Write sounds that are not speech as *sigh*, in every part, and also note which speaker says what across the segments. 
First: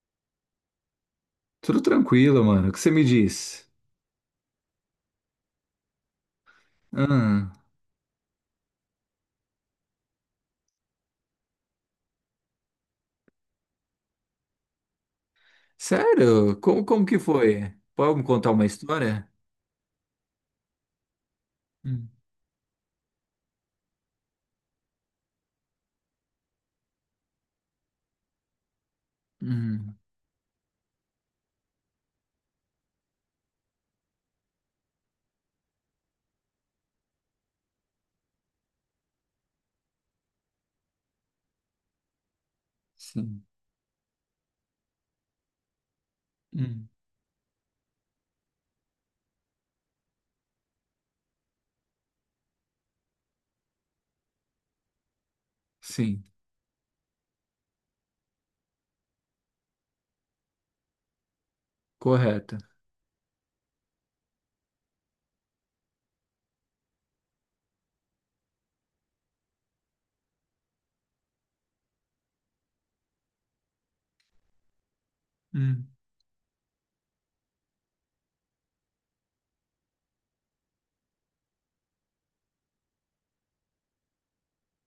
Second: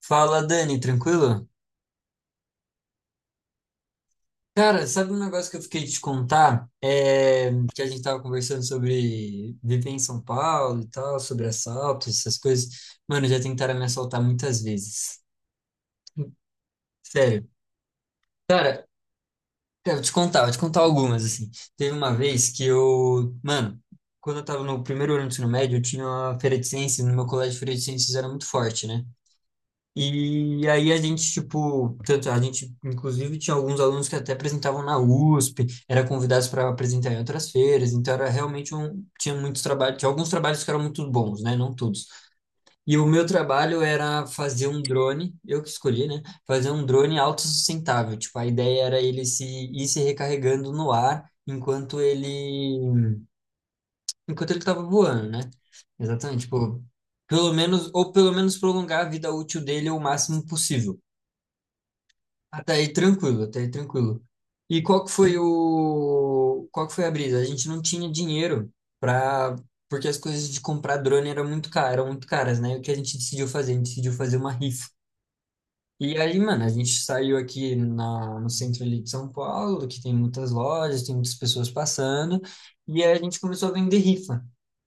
Speaker 1: Fala, Dani, tranquilo?
Speaker 2: Tudo tranquilo, mano. O que você me diz?
Speaker 1: Cara, sabe um negócio que eu fiquei de te contar?
Speaker 2: Ah,
Speaker 1: É, que a gente tava conversando sobre viver em São Paulo e tal, sobre assaltos, essas coisas. Mano, já tentaram me assaltar muitas vezes.
Speaker 2: sério? Como que
Speaker 1: Sério.
Speaker 2: foi? Pode me contar uma
Speaker 1: Cara,
Speaker 2: história?
Speaker 1: eu vou te contar algumas, assim. Teve
Speaker 2: Hum,
Speaker 1: uma vez que eu... Mano, quando eu tava no primeiro ano do ensino médio, eu tinha uma feira de ciências, no meu colégio de feira de ciências era muito forte, né?
Speaker 2: hum,
Speaker 1: E aí a gente, tipo, tanto a gente, inclusive, tinha alguns alunos que até apresentavam na USP, era convidados para apresentar em outras feiras, então era realmente um, tinha muitos trabalhos, tinha alguns trabalhos que eram muito bons, né? Não todos. E o meu
Speaker 2: sim.
Speaker 1: trabalho era fazer um drone, eu que escolhi, né? Fazer um
Speaker 2: Hum,
Speaker 1: drone autossustentável, tipo, a ideia era ele se ir se recarregando no ar enquanto ele estava voando, né?
Speaker 2: sim.
Speaker 1: Exatamente, tipo, pelo menos ou pelo menos prolongar a vida útil dele o máximo possível.
Speaker 2: Correta.
Speaker 1: Até aí tranquilo, até aí tranquilo. E qual que foi o, qual que foi a brisa? A gente não tinha dinheiro para, porque as coisas de comprar drone eram muito caras, né? E o que a gente decidiu fazer? A gente decidiu fazer uma rifa.
Speaker 2: Hum,
Speaker 1: E aí, mano, a gente saiu aqui na, no centro ali de São Paulo, que tem muitas lojas, tem muitas pessoas passando, e aí a gente começou a vender rifa.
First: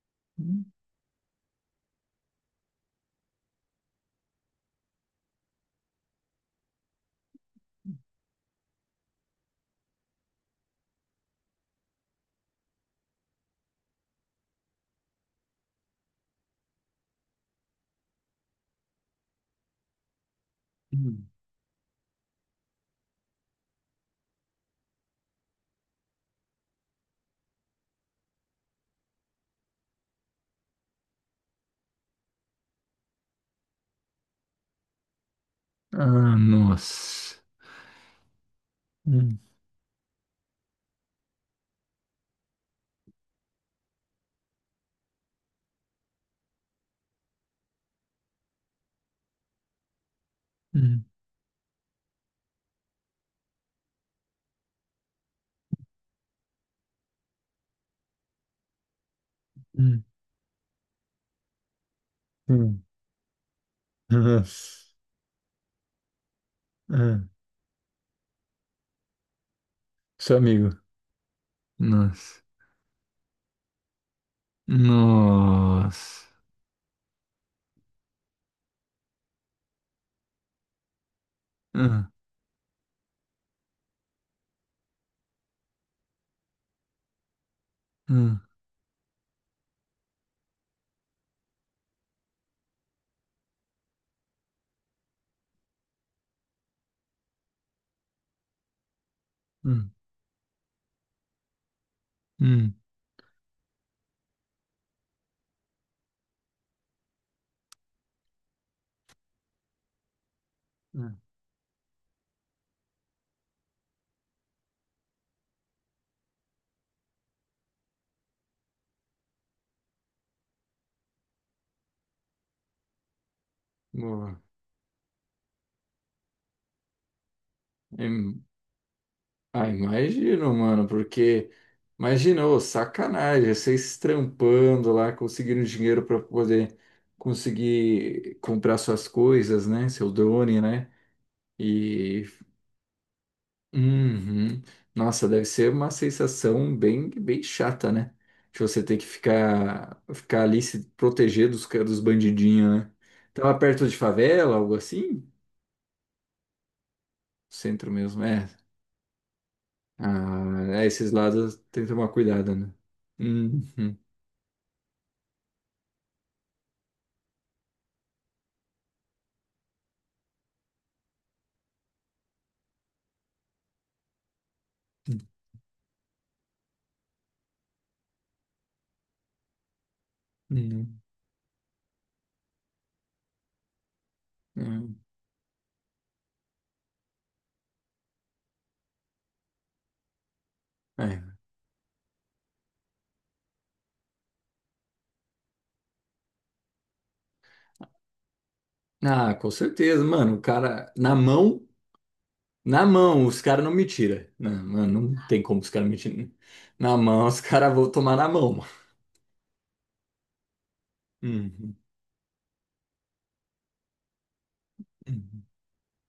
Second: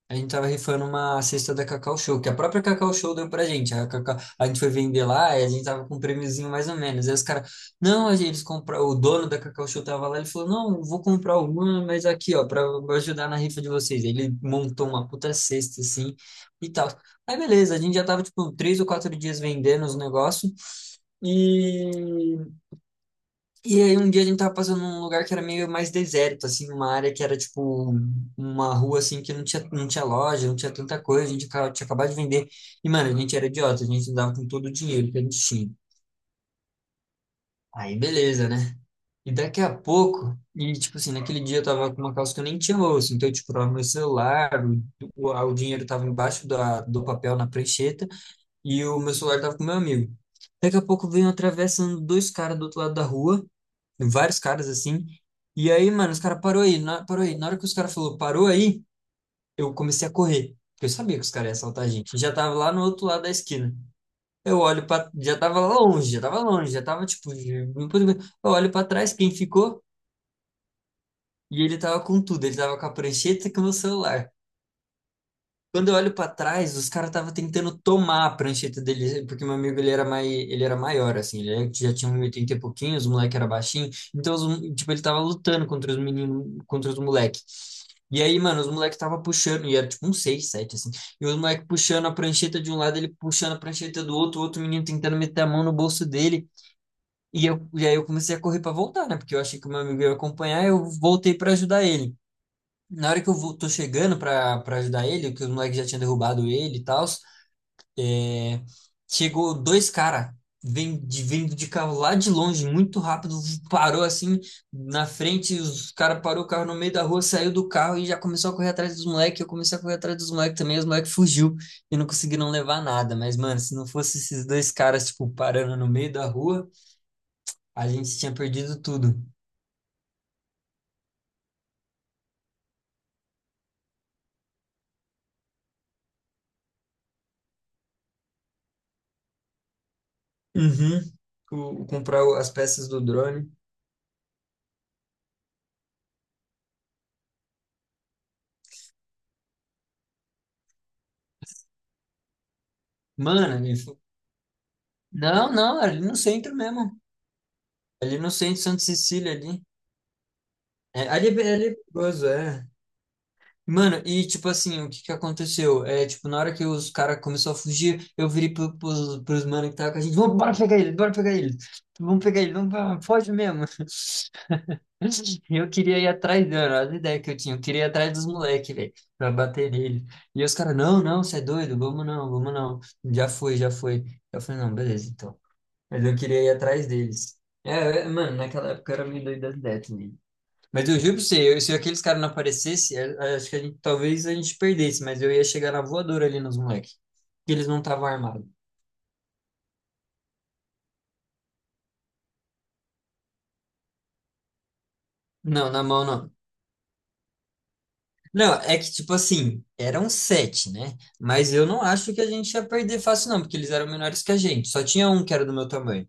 Speaker 1: A gente tava
Speaker 2: hum,
Speaker 1: rifando uma cesta da Cacau Show, que a própria Cacau Show deu pra gente. A, Cacau- a gente foi vender lá e a gente tava com um prêmiozinho mais ou menos. Aí os caras, não, a gente, eles compra- o dono da Cacau Show tava lá, ele falou, não, eu vou comprar uma, mas aqui, ó, pra ajudar na rifa de vocês. Aí Ele montou uma puta cesta, assim, e tal. Aí beleza, a gente já tava, tipo, três ou quatro dias vendendo os negócios.
Speaker 2: hum.
Speaker 1: E e aí um dia a gente tava passando num lugar que era meio mais deserto, assim, uma área que era tipo uma rua assim que não tinha, não tinha loja, não tinha tanta coisa, a gente acaba- tinha acabado de vender. E, mano, a gente era idiota, a gente andava com todo o dinheiro que a gente tinha.
Speaker 2: Ah, nossa.
Speaker 1: Aí beleza, né? E
Speaker 2: Hum,
Speaker 1: daqui a pouco, e tipo assim, naquele dia eu tava com uma calça que eu nem tinha bolso, então eu, tipo, tava meu celular, o, o dinheiro tava embaixo da, do papel na prancheta, e o meu celular tava com meu amigo. Daqui a
Speaker 2: hum,
Speaker 1: pouco vem atravessando dois caras do outro lado da rua vários caras assim. E aí, mano, os caras parou aí. Na hora que os caras falou parou aí, eu
Speaker 2: hum,
Speaker 1: comecei a correr. Porque eu sabia que os caras iam assaltar a gente. Já tava lá
Speaker 2: hum.
Speaker 1: no outro lado da esquina. Eu olho
Speaker 2: Nossa.
Speaker 1: pra. Já tava longe, já tava longe, já tava
Speaker 2: Ah,
Speaker 1: tipo. Já- Eu olho pra trás, quem ficou?
Speaker 2: seu amigo.
Speaker 1: E ele tava com
Speaker 2: Nossa.
Speaker 1: tudo. Ele tava com a prancheta e com o meu celular. Quando eu olho
Speaker 2: Nossa.
Speaker 1: pra trás, os caras estavam tentando tomar a prancheta dele, porque meu amigo ele era mai, ele era maior, assim, ele já
Speaker 2: Ah,
Speaker 1: tinha um metro e oitenta e pouquinho, os moleque era baixinho, então, os- tipo, ele tava lutando contra os meninos, contra os moleques. E aí,
Speaker 2: ah,
Speaker 1: mano, os moleques tava puxando, e era tipo um 6, 7 assim, e os moleques puxando a prancheta de um lado, ele puxando a prancheta do outro, o outro menino tentando meter a mão no bolso dele, e, eu, e aí eu comecei a correr pra voltar, né, porque eu achei que o meu
Speaker 2: ah,
Speaker 1: amigo ia acompanhar, eu voltei pra ajudar ele.
Speaker 2: hum.
Speaker 1: Na hora que eu vou, tô chegando pra, pra ajudar ele, que os moleques já tinham derrubado ele e tal, é, chegou dois caras
Speaker 2: Ah,
Speaker 1: vindo de carro lá de longe, muito rápido, parou assim na frente, os caras parou o carro no meio da rua, saiu do carro e já começou a correr atrás dos moleques. Eu comecei a correr atrás dos moleques também, os moleques fugiu e não conseguiram levar nada. Mas, mano, se não fosse
Speaker 2: boa.
Speaker 1: esses dois caras, tipo, parando no meio da rua, a gente tinha
Speaker 2: Hum.
Speaker 1: perdido tudo.
Speaker 2: Ah, imagino, mano, porque imagina, ô, sacanagem, vocês trampando lá, conseguindo dinheiro para poder conseguir comprar suas coisas, né? Seu drone, né?
Speaker 1: Uhum. O- comprar
Speaker 2: E
Speaker 1: o- as peças do drone.
Speaker 2: uhum. Nossa, deve ser uma sensação bem, bem chata, né? De você ter que ficar ali se proteger dos dos bandidinhos, né? Tava
Speaker 1: Mano,
Speaker 2: perto de favela, algo assim?
Speaker 1: não, não, ali no centro mesmo.
Speaker 2: Centro
Speaker 1: Ali
Speaker 2: mesmo,
Speaker 1: no
Speaker 2: é.
Speaker 1: centro, Santa Cecília, ali.
Speaker 2: Ah, é,
Speaker 1: É,
Speaker 2: esses
Speaker 1: ali, é bem-
Speaker 2: lados
Speaker 1: ali é
Speaker 2: tem que tomar
Speaker 1: perigoso,
Speaker 2: cuidado,
Speaker 1: é.
Speaker 2: né? Uhum.
Speaker 1: Mano, e tipo assim, o que que aconteceu? É, tipo, na hora que os caras começaram a fugir, eu virei pro, pros, pros mano que tava com a gente, vamos, bora pegar ele, bora pegar ele. Vamos pegar ele, vamos, vamos, foge mesmo. *laughs* E eu queria ir atrás dele, olha a ideia que eu tinha. Eu queria ir atrás dos moleques, velho, pra bater nele. E os caras,
Speaker 2: Uhum.
Speaker 1: não, não, você é doido, vamos não, vamos não. Já foi, já foi. Eu falei, não,
Speaker 2: Uhum.
Speaker 1: beleza, então. Mas eu queria ir atrás deles. É, é, mano, naquela época eu era meio doido das ideias também. Mas eu juro pra
Speaker 2: É.
Speaker 1: você, eu- se aqueles caras não aparecessem, acho que a gente, talvez a gente perdesse, mas eu ia chegar na voadora ali nos moleques. Que eles não estavam armados.
Speaker 2: Ah, com certeza, mano. O cara, na mão, os caras não me tiram. Não, mano, não tem como
Speaker 1: Não,
Speaker 2: os
Speaker 1: na
Speaker 2: caras me
Speaker 1: mão
Speaker 2: tirar.
Speaker 1: não.
Speaker 2: Na mão, os caras vão tomar na mão,
Speaker 1: Não,
Speaker 2: mano.
Speaker 1: é que tipo assim, eram sete, né? Mas eu
Speaker 2: Uhum.
Speaker 1: não acho que a gente ia perder fácil, não, porque eles eram menores que a gente. Só tinha um que
Speaker 2: Uhum.
Speaker 1: era do meu tamanho.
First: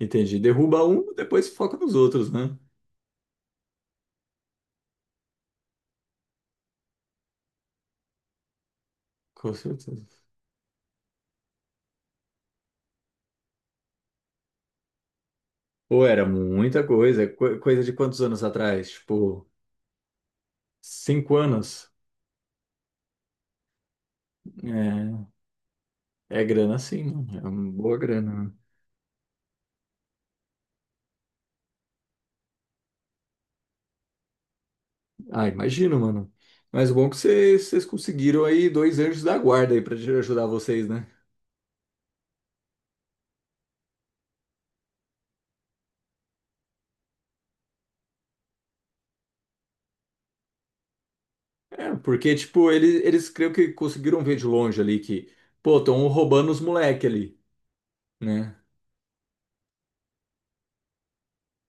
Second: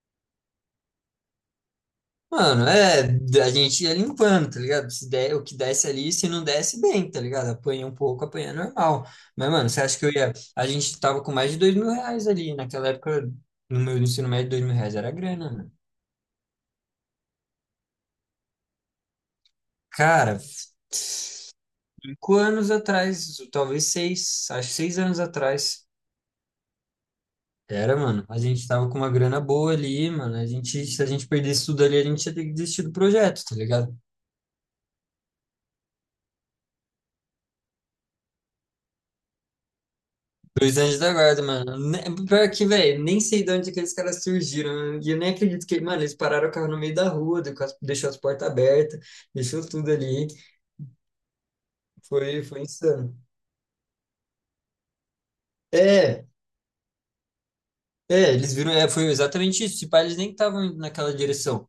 Speaker 2: Entendi. Derruba um, depois foca nos outros, né?
Speaker 1: Mano, é, a gente ia limpando, tá ligado? Se der, o que desce ali, se não desce, bem, tá ligado? Apanha um pouco, apanha normal. Mas,
Speaker 2: Com
Speaker 1: mano, você acha que eu
Speaker 2: certeza.
Speaker 1: ia. A gente tava com mais de dois mil reais ali. Naquela época, no meu ensino médio, dois mil reais era grana, mano.
Speaker 2: Pô, era muita coisa. Coisa de quantos anos atrás? Tipo,
Speaker 1: Cara,
Speaker 2: 5 anos.
Speaker 1: cinco anos atrás, talvez seis, acho que seis anos atrás.
Speaker 2: É, é grana sim, mano. É uma
Speaker 1: Era,
Speaker 2: boa
Speaker 1: mano. A
Speaker 2: grana, né?
Speaker 1: gente tava com uma grana boa ali, mano. A gente, se a gente perdesse tudo ali, a gente ia ter que desistir do projeto, tá ligado?
Speaker 2: Ah, imagino, mano. Mas bom é que vocês conseguiram aí dois anjos da guarda aí pra te ajudar
Speaker 1: Dois
Speaker 2: vocês,
Speaker 1: anjos
Speaker 2: né?
Speaker 1: da guarda, mano. Ne- Pior que, velho, nem sei de onde aqueles caras surgiram. E eu nem acredito que, mano, eles pararam o carro no meio da rua, deu- com as- deixou as portas abertas, deixou tudo ali.
Speaker 2: É, porque,
Speaker 1: Foi, foi
Speaker 2: tipo, eles,
Speaker 1: insano.
Speaker 2: eles creio que conseguiram ver de longe ali que, pô, estão
Speaker 1: É,
Speaker 2: roubando os moleque ali,
Speaker 1: é, eles
Speaker 2: né?
Speaker 1: viram, é, foi exatamente isso. Tipo, eles nem estavam indo naquela direção.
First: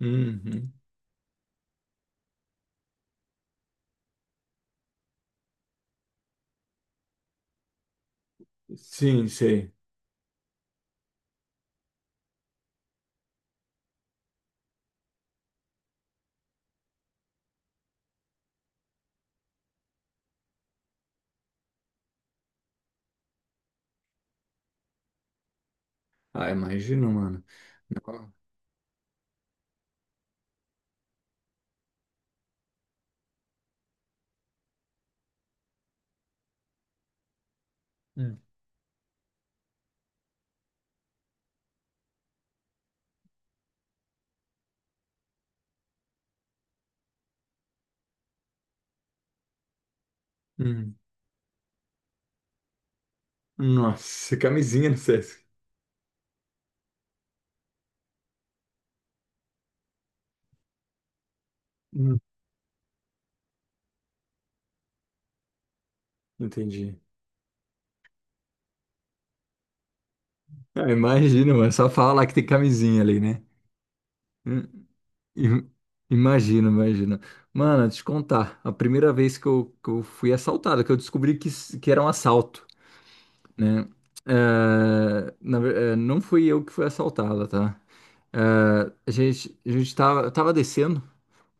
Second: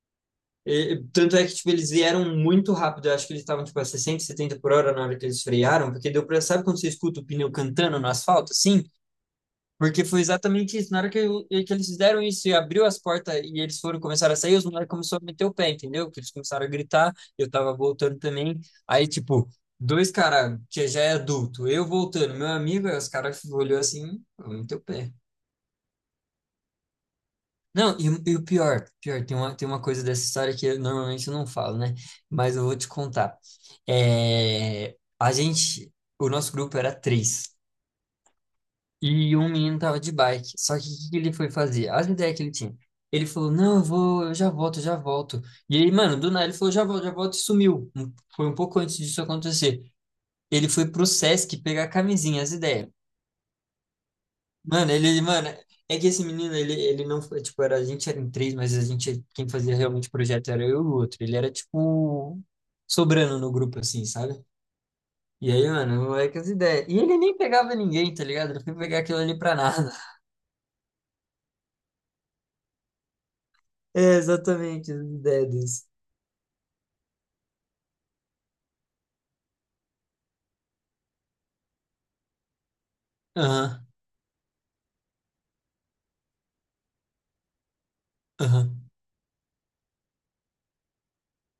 Speaker 2: Uhum.
Speaker 1: E- tanto é que, tipo, eles vieram muito rápido. Eu acho que eles estavam, tipo, a 60, 70 por hora na hora que eles frearam, porque deu pra, sabe quando você escuta o pneu cantando no asfalto, assim?
Speaker 2: Sim, sei.
Speaker 1: Porque foi exatamente isso. Na hora que, eu- que eles fizeram isso e abriu as portas e eles foram começar a sair, os moleques começaram a meter o pé, entendeu? Que eles começaram a gritar, eu tava voltando também. Aí, tipo, dois caras que já é adulto, eu voltando, meu amigo, aí os caras olhou assim, eu meti o pé.
Speaker 2: Ah, imagino, mano.
Speaker 1: Não, e o pior, pior, tem uma coisa dessa história que eu, normalmente eu não falo, né? Mas eu vou te contar. É, a gente, o nosso grupo era três.
Speaker 2: Hum.
Speaker 1: E um menino tava de bike. Só que o que que ele foi fazer? As ideias que ele tinha. Ele falou, não, eu vou, eu já volto, eu já volto. E aí, mano, do nada ele falou, já volto e sumiu. Um- Foi um pouco antes disso acontecer. Ele foi
Speaker 2: Hum.
Speaker 1: pro Sesc pegar a camisinha, as ideias.
Speaker 2: Nossa, camisinha
Speaker 1: Mano,
Speaker 2: no
Speaker 1: ele-
Speaker 2: Sesc.
Speaker 1: mano, é que esse menino, ele não foi, tipo, era, a gente era em três, mas a gente, quem fazia realmente o projeto era eu e o outro. Ele era,
Speaker 2: Hum.
Speaker 1: tipo, sobrando no grupo, assim, sabe? E aí, mano, é que as ideias.
Speaker 2: Entendi.
Speaker 1: E ele nem pegava ninguém, tá ligado? Ele foi pegar aquilo ali pra nada.
Speaker 2: Ah, imagino, mano. Só fala lá que tem camisinha ali, né?
Speaker 1: É
Speaker 2: Hum.
Speaker 1: exatamente a ideia
Speaker 2: Im-
Speaker 1: disso.
Speaker 2: Imagino, imagino. Mano, te contar, a primeira vez que eu fui assaltado, que eu descobri que era um assalto,
Speaker 1: Aham,
Speaker 2: né? Não fui eu que fui assaltado, tá?
Speaker 1: aham,
Speaker 2: Eu tava descendo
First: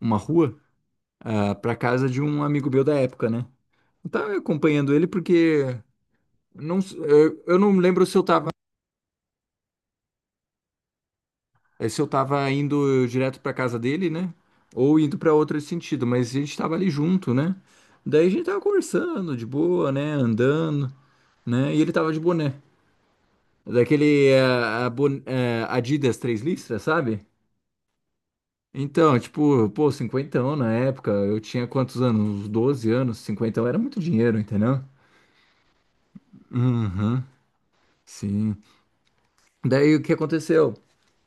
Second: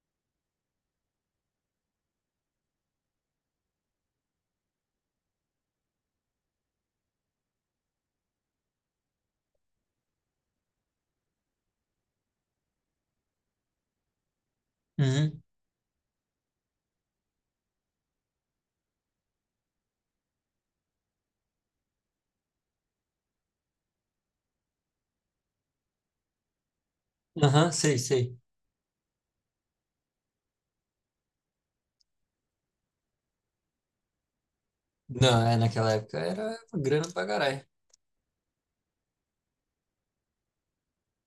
Speaker 2: uma rua, ah, pra casa de um amigo meu da época, né? Eu tava acompanhando ele porque não, eu não lembro se eu tava indo direto pra casa dele, né? Ou indo pra
Speaker 1: uhum,
Speaker 2: outro sentido, mas a gente tava ali junto, né? Daí a gente tava conversando de boa, né? Andando, né? E ele tava de boné. Daquele Adidas três listras, sabe?
Speaker 1: aham, sei, sei.
Speaker 2: Então, tipo, pô, cinquentão na época, eu tinha quantos anos? Uns 12 anos, cinquentão era muito dinheiro, entendeu?
Speaker 1: Não, é, naquela época era grana
Speaker 2: Uhum,
Speaker 1: pra caralho.
Speaker 2: sim. Daí o que aconteceu?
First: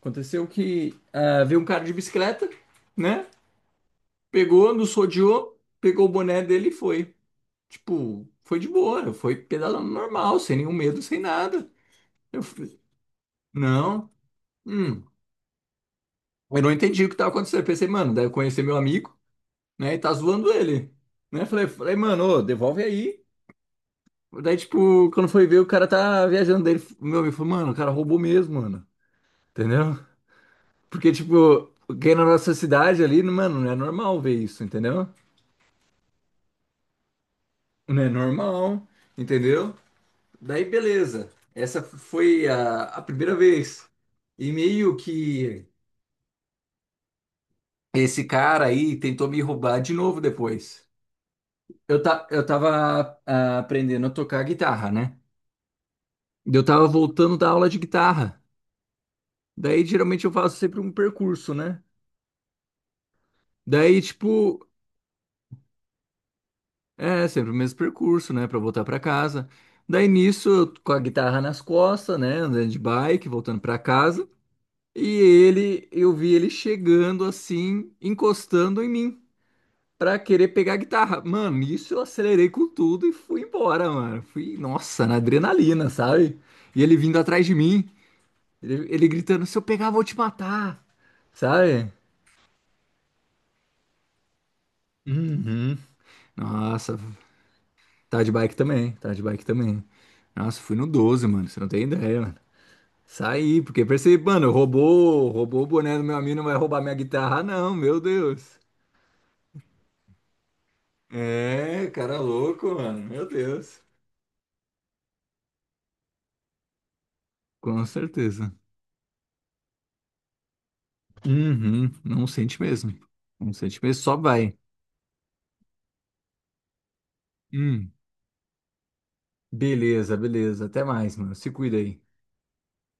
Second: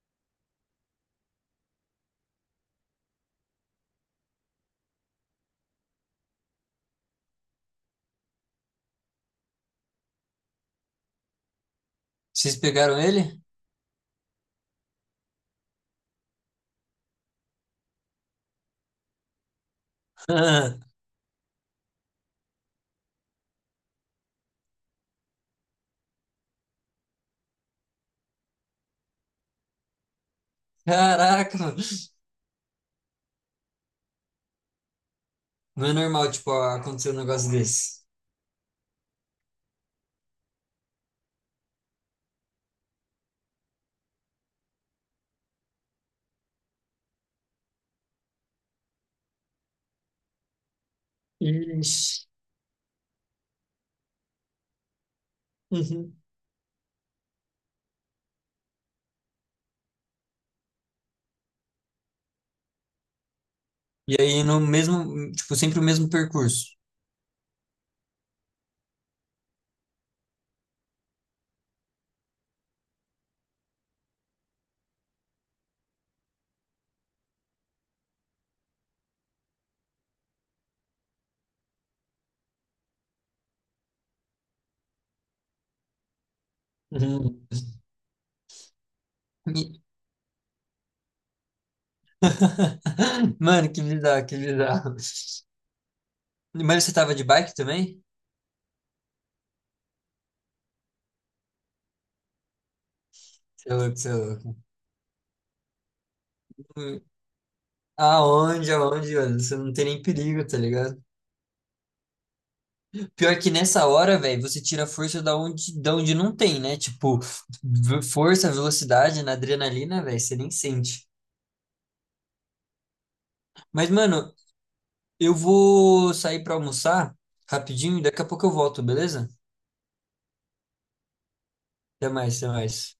Speaker 2: Aconteceu que ah, veio um cara de bicicleta, né? Pegou, nos rodeou, pegou o boné dele e foi. Tipo, foi de boa, foi pedalando normal, sem nenhum medo, sem nada. Eu
Speaker 1: Vocês
Speaker 2: falei,
Speaker 1: pegaram ele?
Speaker 2: não, hum. Eu não entendi o que tava acontecendo. Eu pensei, mano, deve conhecer meu amigo, né? E tá
Speaker 1: *laughs*
Speaker 2: zoando
Speaker 1: Ah,
Speaker 2: ele, né? Falei, mano, ô, devolve aí. Daí, tipo, quando foi ver, o cara tá viajando dele. Meu amigo falou, mano, o cara roubou mesmo, mano. Entendeu? Porque,
Speaker 1: caraca,
Speaker 2: tipo,
Speaker 1: mano.
Speaker 2: quem é na nossa cidade ali, mano, não é normal ver isso, entendeu?
Speaker 1: Não é normal, tipo, acontecer um negócio
Speaker 2: Não
Speaker 1: desse.
Speaker 2: é normal, entendeu? Daí, beleza. Essa foi a primeira vez. E meio que esse cara aí tentou me roubar de novo depois. Eu,
Speaker 1: Ixi.
Speaker 2: ta, eu tava ah, aprendendo a tocar guitarra, né?
Speaker 1: Uhum.
Speaker 2: Eu tava voltando da aula de guitarra. Daí, geralmente, eu faço sempre um percurso, né? Daí,
Speaker 1: E aí,
Speaker 2: tipo,
Speaker 1: no mesmo, tipo, sempre o mesmo percurso.
Speaker 2: é sempre o mesmo percurso, né? Pra voltar pra casa. Daí, nisso, eu com a guitarra nas costas, né? Andando de bike, voltando pra casa. Eu vi ele chegando assim, encostando em mim, pra querer pegar a guitarra. Mano, isso eu acelerei com tudo e fui embora, mano. Fui, nossa, na adrenalina, sabe? E ele vindo
Speaker 1: Uhum.
Speaker 2: atrás de mim, ele gritando: se eu
Speaker 1: E-
Speaker 2: pegar, eu vou te matar, sabe?
Speaker 1: *laughs* mano, que bizarro, que bizarro.
Speaker 2: Uhum.
Speaker 1: Mas você
Speaker 2: Nossa,
Speaker 1: tava de bike também?
Speaker 2: tá de bike também, tá de bike também. Nossa, fui no 12, mano, você não tem ideia, mano. Saí,
Speaker 1: Seu
Speaker 2: porque
Speaker 1: louco, seu
Speaker 2: percebi, mano,
Speaker 1: louco.
Speaker 2: roubou o boné do meu amigo, não vai roubar minha guitarra, não, meu Deus.
Speaker 1: Aonde, aonde, mano? Você não tem nem perigo, tá ligado?
Speaker 2: É, cara louco, mano, meu
Speaker 1: Pior que
Speaker 2: Deus.
Speaker 1: nessa hora, velho, você tira a força da onde não tem, né? Tipo,
Speaker 2: Com
Speaker 1: v- força,
Speaker 2: certeza.
Speaker 1: velocidade na adrenalina, velho, você nem sente.
Speaker 2: Uhum, não sente mesmo. Não sente
Speaker 1: Mas,
Speaker 2: mesmo, só
Speaker 1: mano,
Speaker 2: vai.
Speaker 1: eu vou sair pra almoçar
Speaker 2: Hum,
Speaker 1: rapidinho e daqui a pouco eu volto, beleza?
Speaker 2: beleza, beleza. Até mais, mano. Se cuida aí.
Speaker 1: Até mais, até mais.